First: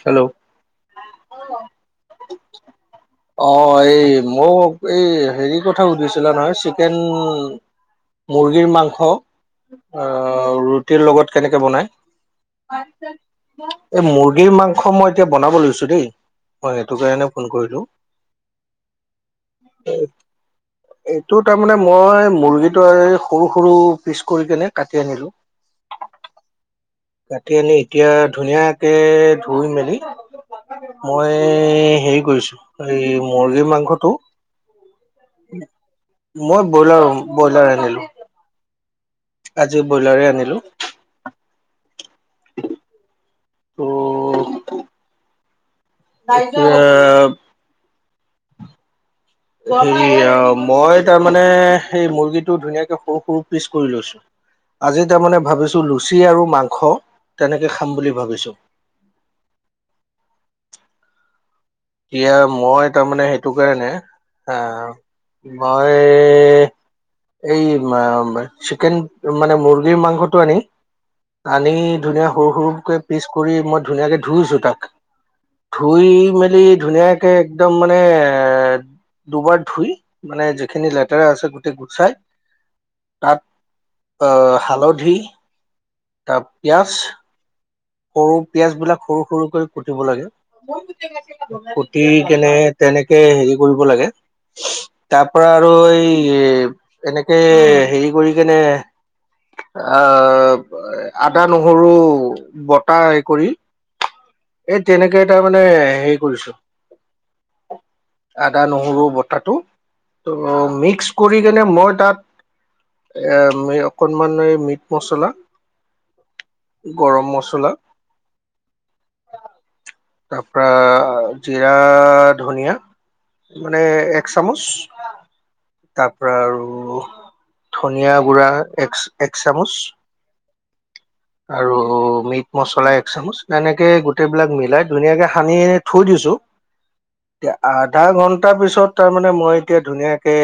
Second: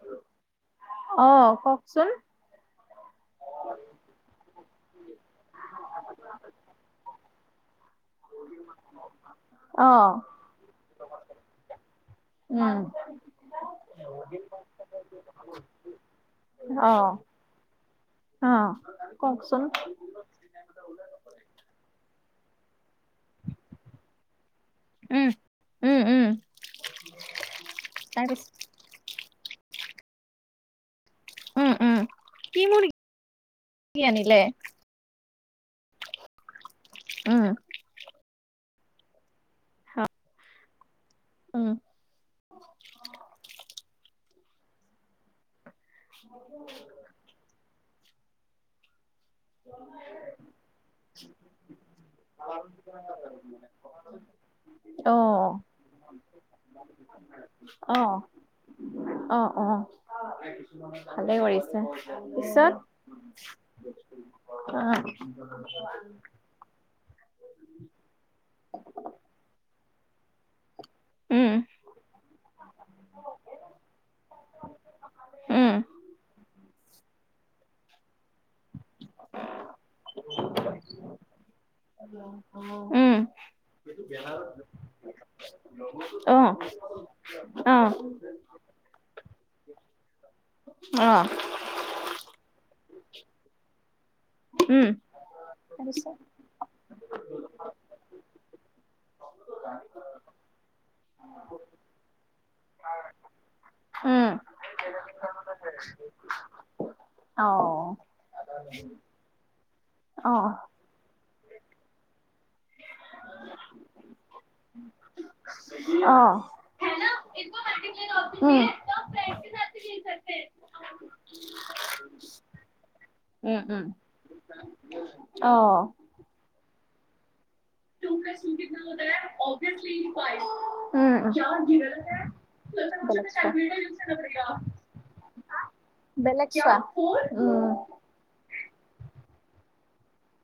Hello. অঁ' কওকচোন। অঁ' এই মোক এই হেৰি কথা সুধিছিলা নহয়, চিকেন- মুৰ্গীৰ মাংস অ ৰুটিৰ লগত কেনেকে বনায়? উম, [unintelligible] এই মুৰ্গীৰ মাংস মই এতিয়া বনাব লৈছো দেই, মই সেইটো অ', কাৰণে ফোন কৰিলো। অ', কওকচোন? এইটো তাৰমানানে মই মুৰ্গীটো আৰু সৰু সৰু পিচ কৰি কেনে কাটি উম, আনিলো। উম উম। কাটি আনি এতিয়া তাৰপিছ, ধুনীয়াকে ধুই মেলি, মই উম, উম, হেৰি কি কৰিছো এই মুৰ্গী মুৰ্গীৰ মাংসটো। আনিলে? মই ব্ৰইলাৰ উম, ব্ৰইলাৰ আনিলো। আজি ব্ৰইলাৰে আনিলো। উম। [inaudible] ত'। এতিয়া হেৰি মই তাৰমানানে সেই মুৰ্গীটো ধুনীয়াকে সৰু সৰু পিচ কৰি লৈছো। আজি তাৰমানে অ', ভাবিছো লুচি আৰু মাংস তেনেকে খাম অ', বুলি ভাবিছো। অ', অ' ভালেই কৰিছে। এতিয়া পিছত মই তাৰমানে সেইটো কাৰণে অ'। আহ মই এই মা মা চিকেন মানে মূৰ্গীৰ মাংসত টো আনি উম, আনি ধুনীয়া সৰু সৰুকে পিচ কৰি মই ধুনীয়াকে ধুইছো তাক। উম, ধুই মেলি, ধুনীয়াকে। একদম মানে এ দুবাৰ ধুই মানে যিখিনি লেতেৰা আছে গোটেই গোচাই উম, তাত, আহ হালধি তা অ', পিঁয়াজ অ'। সৰু পিয়াজ বিলাক সৰু সৰুকই কুটিব লাগে অ', কুটি কেনে, তেনেকে হেৰি কৰিব লাগে উম। তাৰ পৰা আৰু এই, তাৰপিছত, এনেকে হেৰি কৰি কেনে আব, আদা নহৰু বটাহ হে কৰি উম। এই তেনেকে এ তটা মানে হেৰি কৰিছো। অ', আদা নহৰু বতাহটো। অ', অ'। ত' মিক্স কৰি কেনে মই তাত এম অকনমান এই মিট মচলা। গৰম মছলা উম তাৰ পৰা জিৰা ধনিয়া উম, উম, উম মানে উম এক চামুচ অ'। তাৰ পৰা আৰু, ধনিয়া গুড়া এক এক চামুচ বেলেগ আৰু মিট, মচলা এক চামুচ চোৱা এনেকে গোটেই বিলাক মিলাই। ধুনীয়াকে সানি থৈ দিছোঁ। বেলেগ চোৱা এতিয়া উম আ আধা ঘন্টা পিছত তাৰমানে মই এতিয়া ধুনীয়াকে,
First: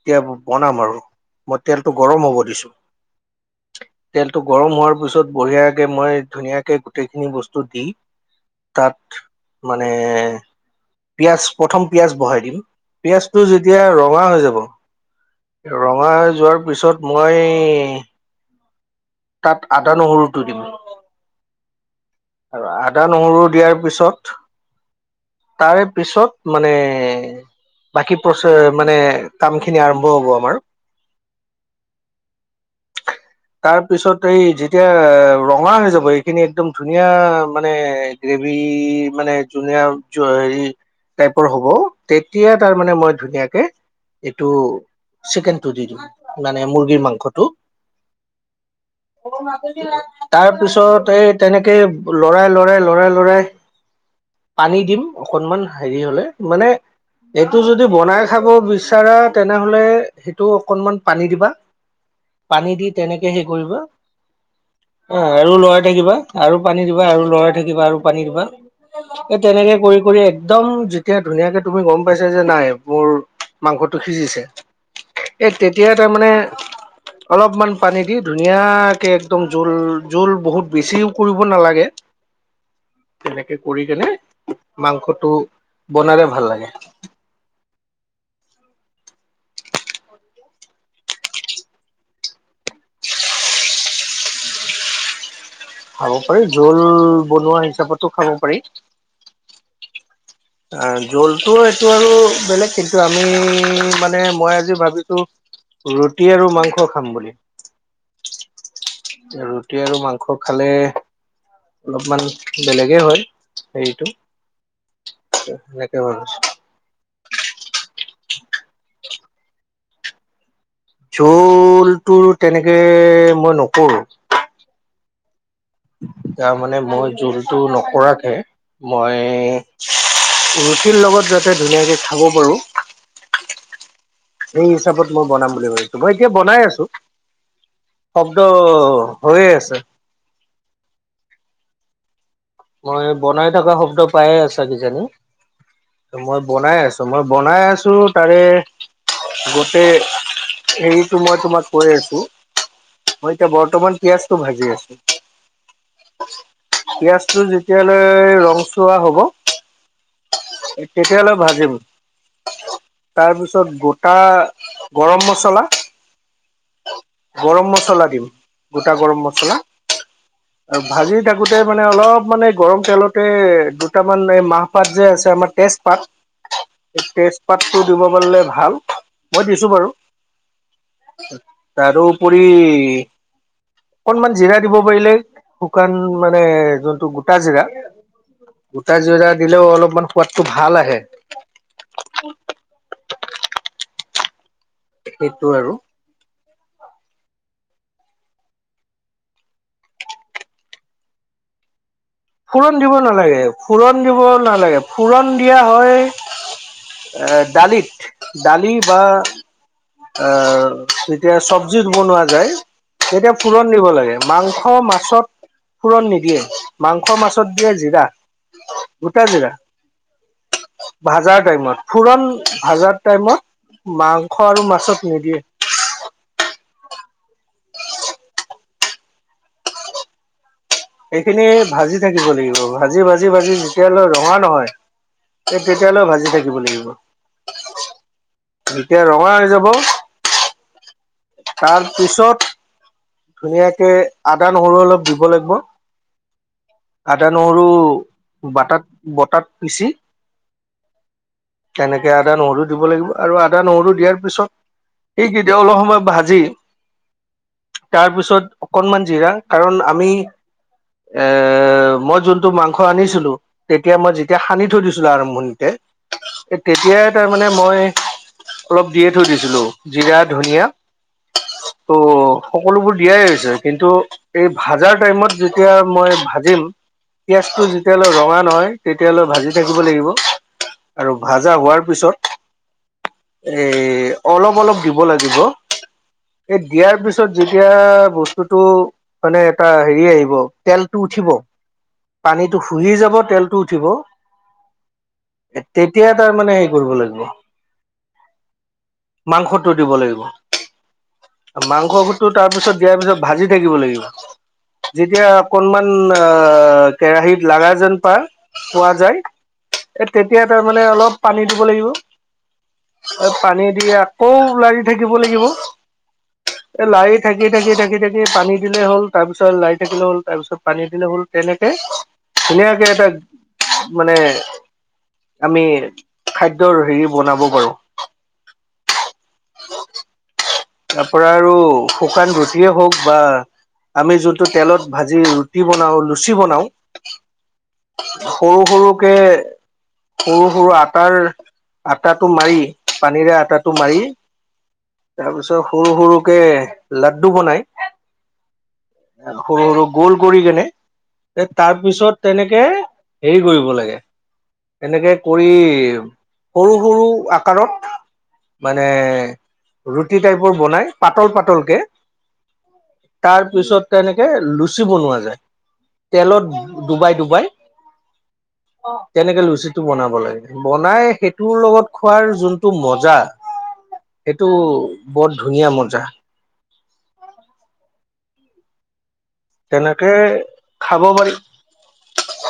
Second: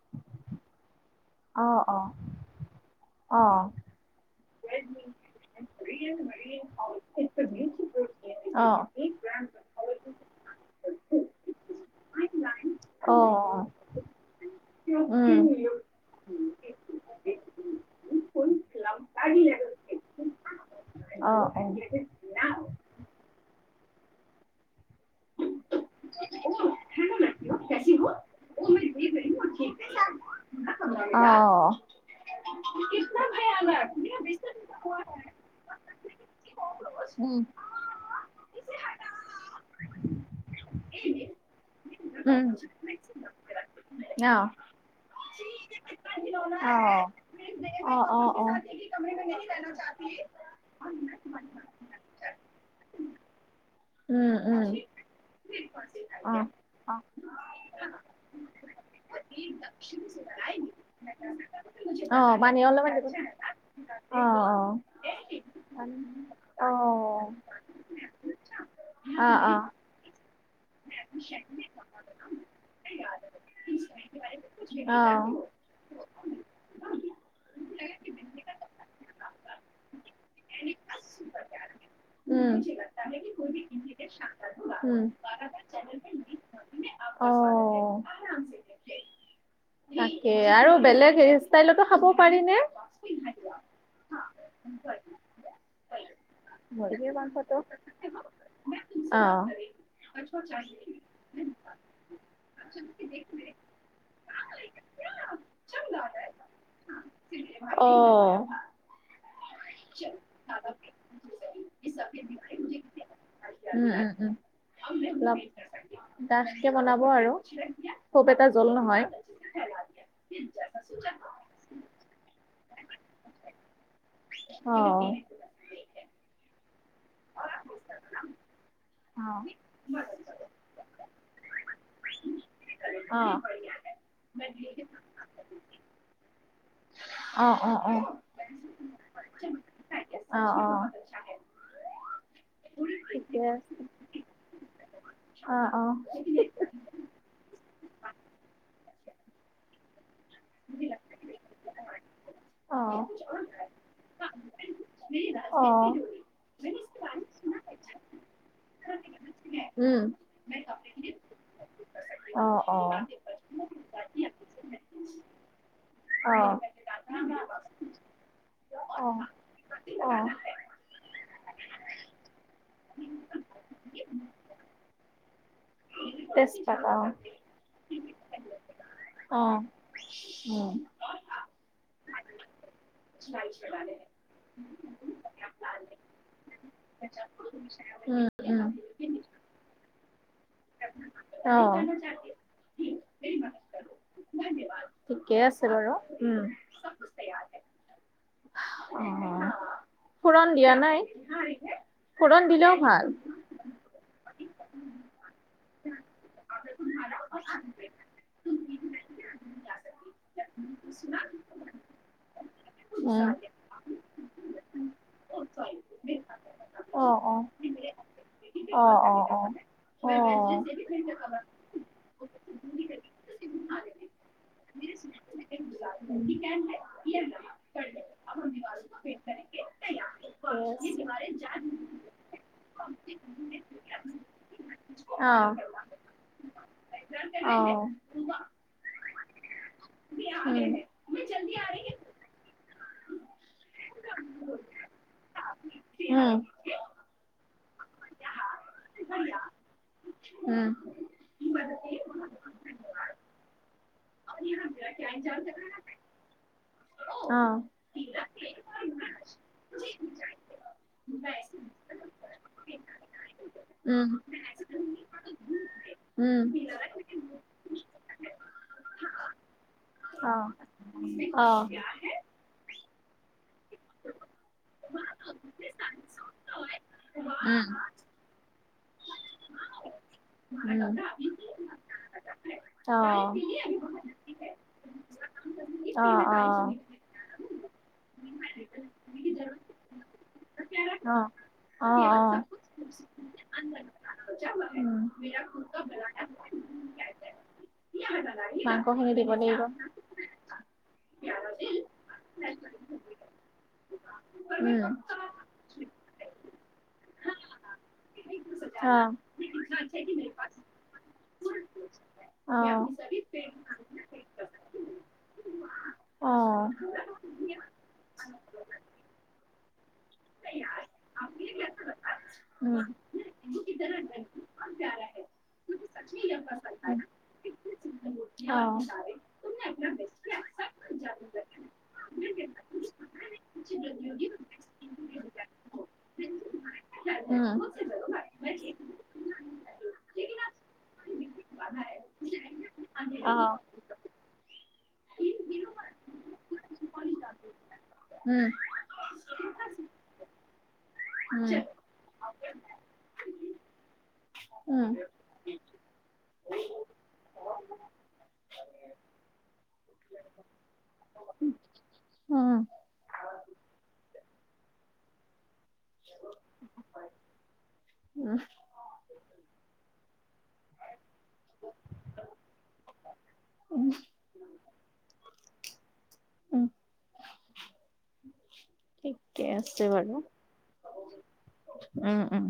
এতিয়া বনাম আৰু মই অ অ তেলটো অ গৰম হ'ব দিছো। অ'। তেলটো গৰম হোৱাৰ পিছত বঢ়িয়াকে মই ধুনীয়াকে গোটেইখিনি বস্তু দি, উম অ তাত অ মানে, পিয়াজ প্ৰথম পিয়াজ বঢহাই দিম পিয়াজটো যেতিয়া ৰঙা হৈ যাব, উ। মাই যোৱাৰ পিছত, মই শুনছিল [unintelligible] তাত আদা নহৰুটো দিম। অঁ, অ'। [unintelligible] আৰু আদা নহৰু দিয়াৰ পিছত, তাৰে পিছত মানে, বাকী প্ৰচে মানে কাম খিনি আৰম্ভ হ'ব আমাৰ। [inaudible] তাৰ পিছত এই যেতিয়া ৰঙা হৈ যাব এইখিনি একদম ধুনীয়া মানে গ্ৰেভী মানে জুল জুল টাইপৰ হ'ব, তেতিয়া তাৰ মানে মই ধুনীয়াকে এইটো চিকেনটো দি দিওঁ, মানে মুৰ্গীৰ মাংসটো। অ অ অ তাৰ পিছত এই তেনেকে, লৰাই লৰাই লৰাই লৰাই উম, উম। পানী দিম অকনমান হেৰি হ'লে, অ', মানে অ'। এইটো যদি বনাই খাব বিচাৰা তেনেহলে সেইটো অকণমান পানী দিবা, অ', পানী দি অলপমান দিব। তেনেকৈ হেৰি কৰিবা। অ', অ'। অ' আৰু লৰাই থাকিবা আৰু অ', অ'। অ', পানী দিবা আৰু লৰাই থাকিবা আৰু পানী দিবা। এ তেনেকে কৰিম। কৰি একদম যেতিয়া ধুনীয়াকে তুমি গ'ম পাইছ যে নাই মোৰ মাংসটো সিজিছে, এ তেতিয়া তাৰমানে, অলপমান পানী দি ধুনীয়াকে একদম জোল জোল বহুত বেছিও কৰিব নালাগে। উম। তেনেকে কৰি [inaudible] কেনে মাংসটো [unintelligible] বনালে ভাল লাগে উম, অ'। তাকে, আৰু বেলেগ হে ষ্টাইলতো খাব পাৰিনে? হয় [unintelligible] খাব পাৰি, জোল বনোৱা হিচাপতো খাব পাৰি। অ'অঁ। আহ জোলটো এইটো আৰু বেলেগ, কিন্তু আমি মানে মই আজি ভাবিছো। ৰুটি আৰু মাংস খাম বুলি। অঁ। ৰুটি আৰু মাংস খালে অলপমান বেলেগেই হয়। উম, হেৰিটো উম, উম। লাভ, সেনেকে ভাবিছো তাত [unintelligible] এতিয়া বনাব আৰু খুব এটা জোল নহয়। জোলটোৰ তেনেকে মই নকৰো। অঁ'। তাৰ মানে মই জোলটো নকৰাকে মই, ৰুটিৰ লগত যাতে ধুনীয়াকে খাব পাৰো। অ'। সেই হিচাপত মই বনাম বুলি ভাবিছো, মই এতিয়া বনাই আছো। অ', অ'। শব্দ হৈয়ে আছে। অ', অ'। মই ঠিকে বনাই থকা আছে, শব্দ পায়ে আছা, কিজানি অ', অ', মই বনাই আছো। ত মই বনাই আছো তাৰে গোটেই। সেইটো মই তোমাক কৈ আছো। অ'। অ'। মই এতিয়া বৰ্তমান পিয়াজটো ভাজি আছো। অ'। পিয়াজটো যেতিয়ালৈ ৰংচোৱা হ'ব উম। তেতিয়ালৈ ভাজিম। অ', তাৰপিছত গোটা গৰম মছলা অ। গৰম অ'। মছলা দিম। গোটা অ', গৰম মছলা, অ', ভাজি থাকোতে মানে অলপ মানে গৰম তেলতে দুটামান এই মাহপাত যে আছে, আমাৰ তেজ জপাত, তেজপাত অ'। তেজপাতটো দিব পাৰিলে ভাল। অ, মই দিছো বাৰু উম। তাৰোপৰি অকনমান জিৰা দিব পাৰিলে শুকান মানে যোনটো গোটা, উম, উম। গোটা জিৰা দিলেও অলপমান সোৱাদটো ভাল আহে। অ। ঠিকেই সেইটো আছে আৰু বাৰু, উম। [unintelligible] ফোৰণ দিয়া নাই। দিলেও ফোৰণ দিব ভাল। নালাগে, ফোৰণ দিব নালাগে। ফোৰণ দিয়া হয় দালিত, দালি বা আহ, যেতিয়া চব্জিত বনোৱা যায় উম। তেতিয়া ফোৰণ দিব লাগে, মাংস-মাছত ফোৰণ নিদিয়ে, অ', অ'। মাংসৰ-মাছত দিয়ে জিৰা। অ, অ, গোটা অ। জিৰা ভাজাৰ টাইমত, ফোৰণ ভাজাৰ টাইমত মাংস আৰু মা ছত নিদিয়ে। [unintelligible] [unintelligible] এইখিনি ভাজি থাকিব লাগিব। ভাজি-ভাজি-ভাজি যেতিয়ালৈ ৰঙা নহয় আছে ইয়াক তেতিয়ালৈ ভাজি থাকিব লাগিব। অ। যেতিয়া ৰঙা হৈ যাব উম। তাৰ পিছত ধুনীয়াকে আদা-নহৰু অলপ দিব লাগিব। উম। আদা-নহৰু বাটাত, বটাত পিচি উম। তেনেকে আদা-নহৰু দিব লাগিব, আৰু আ আদা-নহৰু দিয়াৰ পিছত, সেইখিনি অলপ সময় ভাজি অ তাৰপিছত অকনমান জিৰা, কাৰণ আমি এ মই যোনটো মাংস আনিছিলো, তেতিয়া উম মই যেতিয়া সানি থৈ দিছিলো আৰম্ভণিতে উম এ, তেতিয়াই তাৰ মানে মই অলপ দিয়ে থৈ দিছিলো, অ জিৰা-ধনিয়া। অ। সকলোবোৰ দিয়াই হৈছে, কিন্তু এই ভাত ভজাৰ টাইমত যেতিয়া মই ভাজিম, উম অ পিঁয়াজটো যেতিয়ালৈ ৰঙা নহয় তেতিয়ালৈ ভাজি থাকিব লাগিব আৰু ভাজা হোৱাৰ অ পিছত এ অলপ অলপ দিব লাগিব। অ এই দিয়াৰ পিছত যেতিয়া বস্তুটো মানে এটা হেৰি আহিব। তেল উঠিব অ অ অ পানীটো শুহি যাব তেল [inaudible] তেতিয়া তাৰ মানে হেৰি কৰিব লাগিব মাংস খিনি দিব লাগিব। মাংস [unintelligible] তাৰ পিছত দিয়াৰ পিছত ভাজি থাকিব লাগিব উম যেতিয়া অকণমান আ কেৰাহীত লাগা যেন পা পোৱা যায়, এ তেতিয়া তাৰমানানে অলপ পানী দিব লাগিব। অ এ পানী দিয়ে আকৌ লাৰি থাকিব লাগিব। অ অ এ লায়িট থাকি, থাকি, থাকি, থাকি পানী দিলে হ'ল তাৰপছত লায়ি থাকিলে হ'ল। তাৰপিছত পানী দিলে হ'ল। তেনেকে উম ধুনীয়াকে এটা মানে আমি অ', উম, উম, খাদ্যৰ হেৰি বনাব পাৰোঁ। অ' [unintelligible] তাৰ পৰা আৰু শুকান ৰুটিয়ে হওক বা আমি যোনটো তেলত ভাজি ৰুটি বনাও, লুচি বনাও। উম সৰু, সৰুকে, সৰু, সৰু আটাৰ, আটাটো মাৰি পানীৰে উম, আটাটো মাৰি তাৰপিছত সৰু, সৰুকে লাড্ডু বনাই উম। সৰু, সৰু গোল কৰি কেনে এ তাৰ পিছত তেনেকে হেৰি কৰিব লাগে। এনেকে কৰি সৰু, সৰু আকাৰত মানে, ৰুটি টাইপৰ বনাই পাতল, পাতলকে উম। তাৰ পিছত তেনেকে লুচি বনোৱা যায়। তেলত ডুবাই, ডুবাই। অ তেনেকে লুচি টো বনাব লাগে। বনাই সেইটোৰ লগত খোৱাৰ যোনটো মজা উম, সেইটো বৰ ধুনীয়া মজা। উম, ঠিকে আছে তেনেকে বাৰু। খাব পাৰি। উম, উম।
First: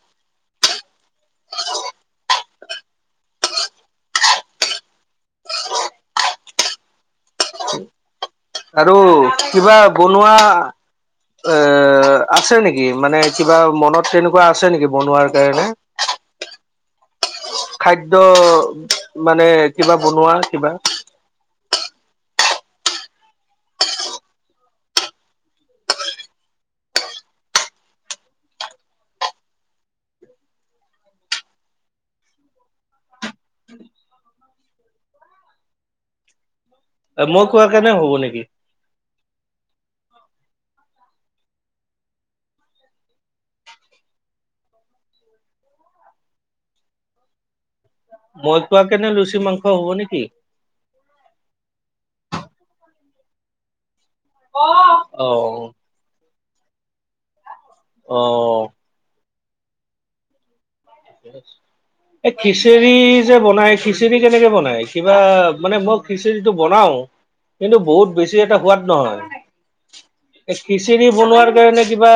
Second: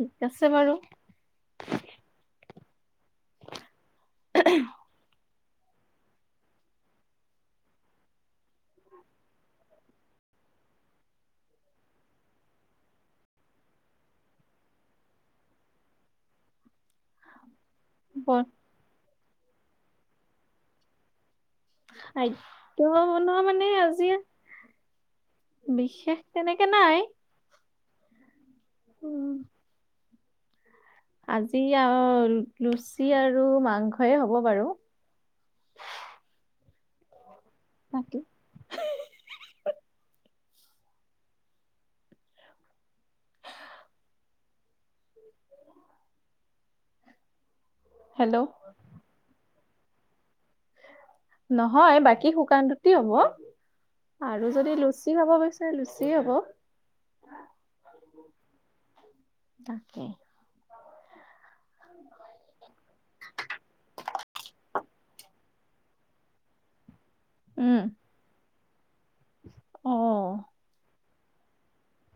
ঠিক আছে বাৰু। আৰু কিবা বনোৱা এ, আছে নেকি? মানে কিবা মনত তেনেকুৱা আছে নেকি, বনোৱাৰ কাৰণে? [inaudible] খাদ্য ব মানে কিবা বনোৱা কিবা? খাদ্য বনোৱা মানে আজিৰ বিশেষ তেনেকে নাই। [inaudible] আজি আ, ৰ লুচি আৰু মাংসই হ'ব বাৰু। মই কোৱা কাৰণে হ'ব বাকী নেকি? হেল্ল' মই কোৱা কাৰনে লুচি, মাংস হ'ব নেকি? নহয় বাকী শুকান ৰুটি হ'ব। আৰু যদি, লুচি অ খাব বিচাৰিছে, লুচিয়ে হ'ব। অ'! তাকেই। [inaudible] এই খিচিৰি যে বিনাই, খিচিৰি কেনেকে বনাই? কিবা, মই খিচিৰিটো বনাও। কিন্তু, উম বহুত বেছি এটা সোৱাদ নহয়। অ'! খিচিৰি বনোৱাৰ কাৰণে, কিবা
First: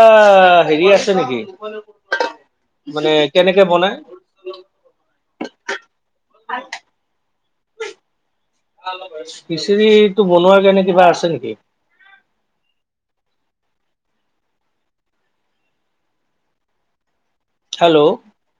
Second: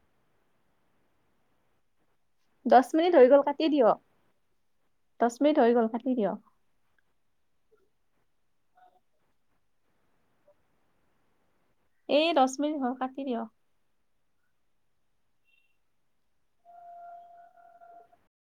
সেৰি আছে নেকি? দহ মানে মিনিট হৈ গ'ল, কেনেকে কাটি বনাই দিয়ক। দহ মিনিট হৈ গ'ল, কাটি দিয়ক। খিচিৰিটো বনোৱাৰ কাৰণে কিবা আছে নেকি? এই দহ মিনিত হ'ল, কাটি দিয়ক। হেল্ল'?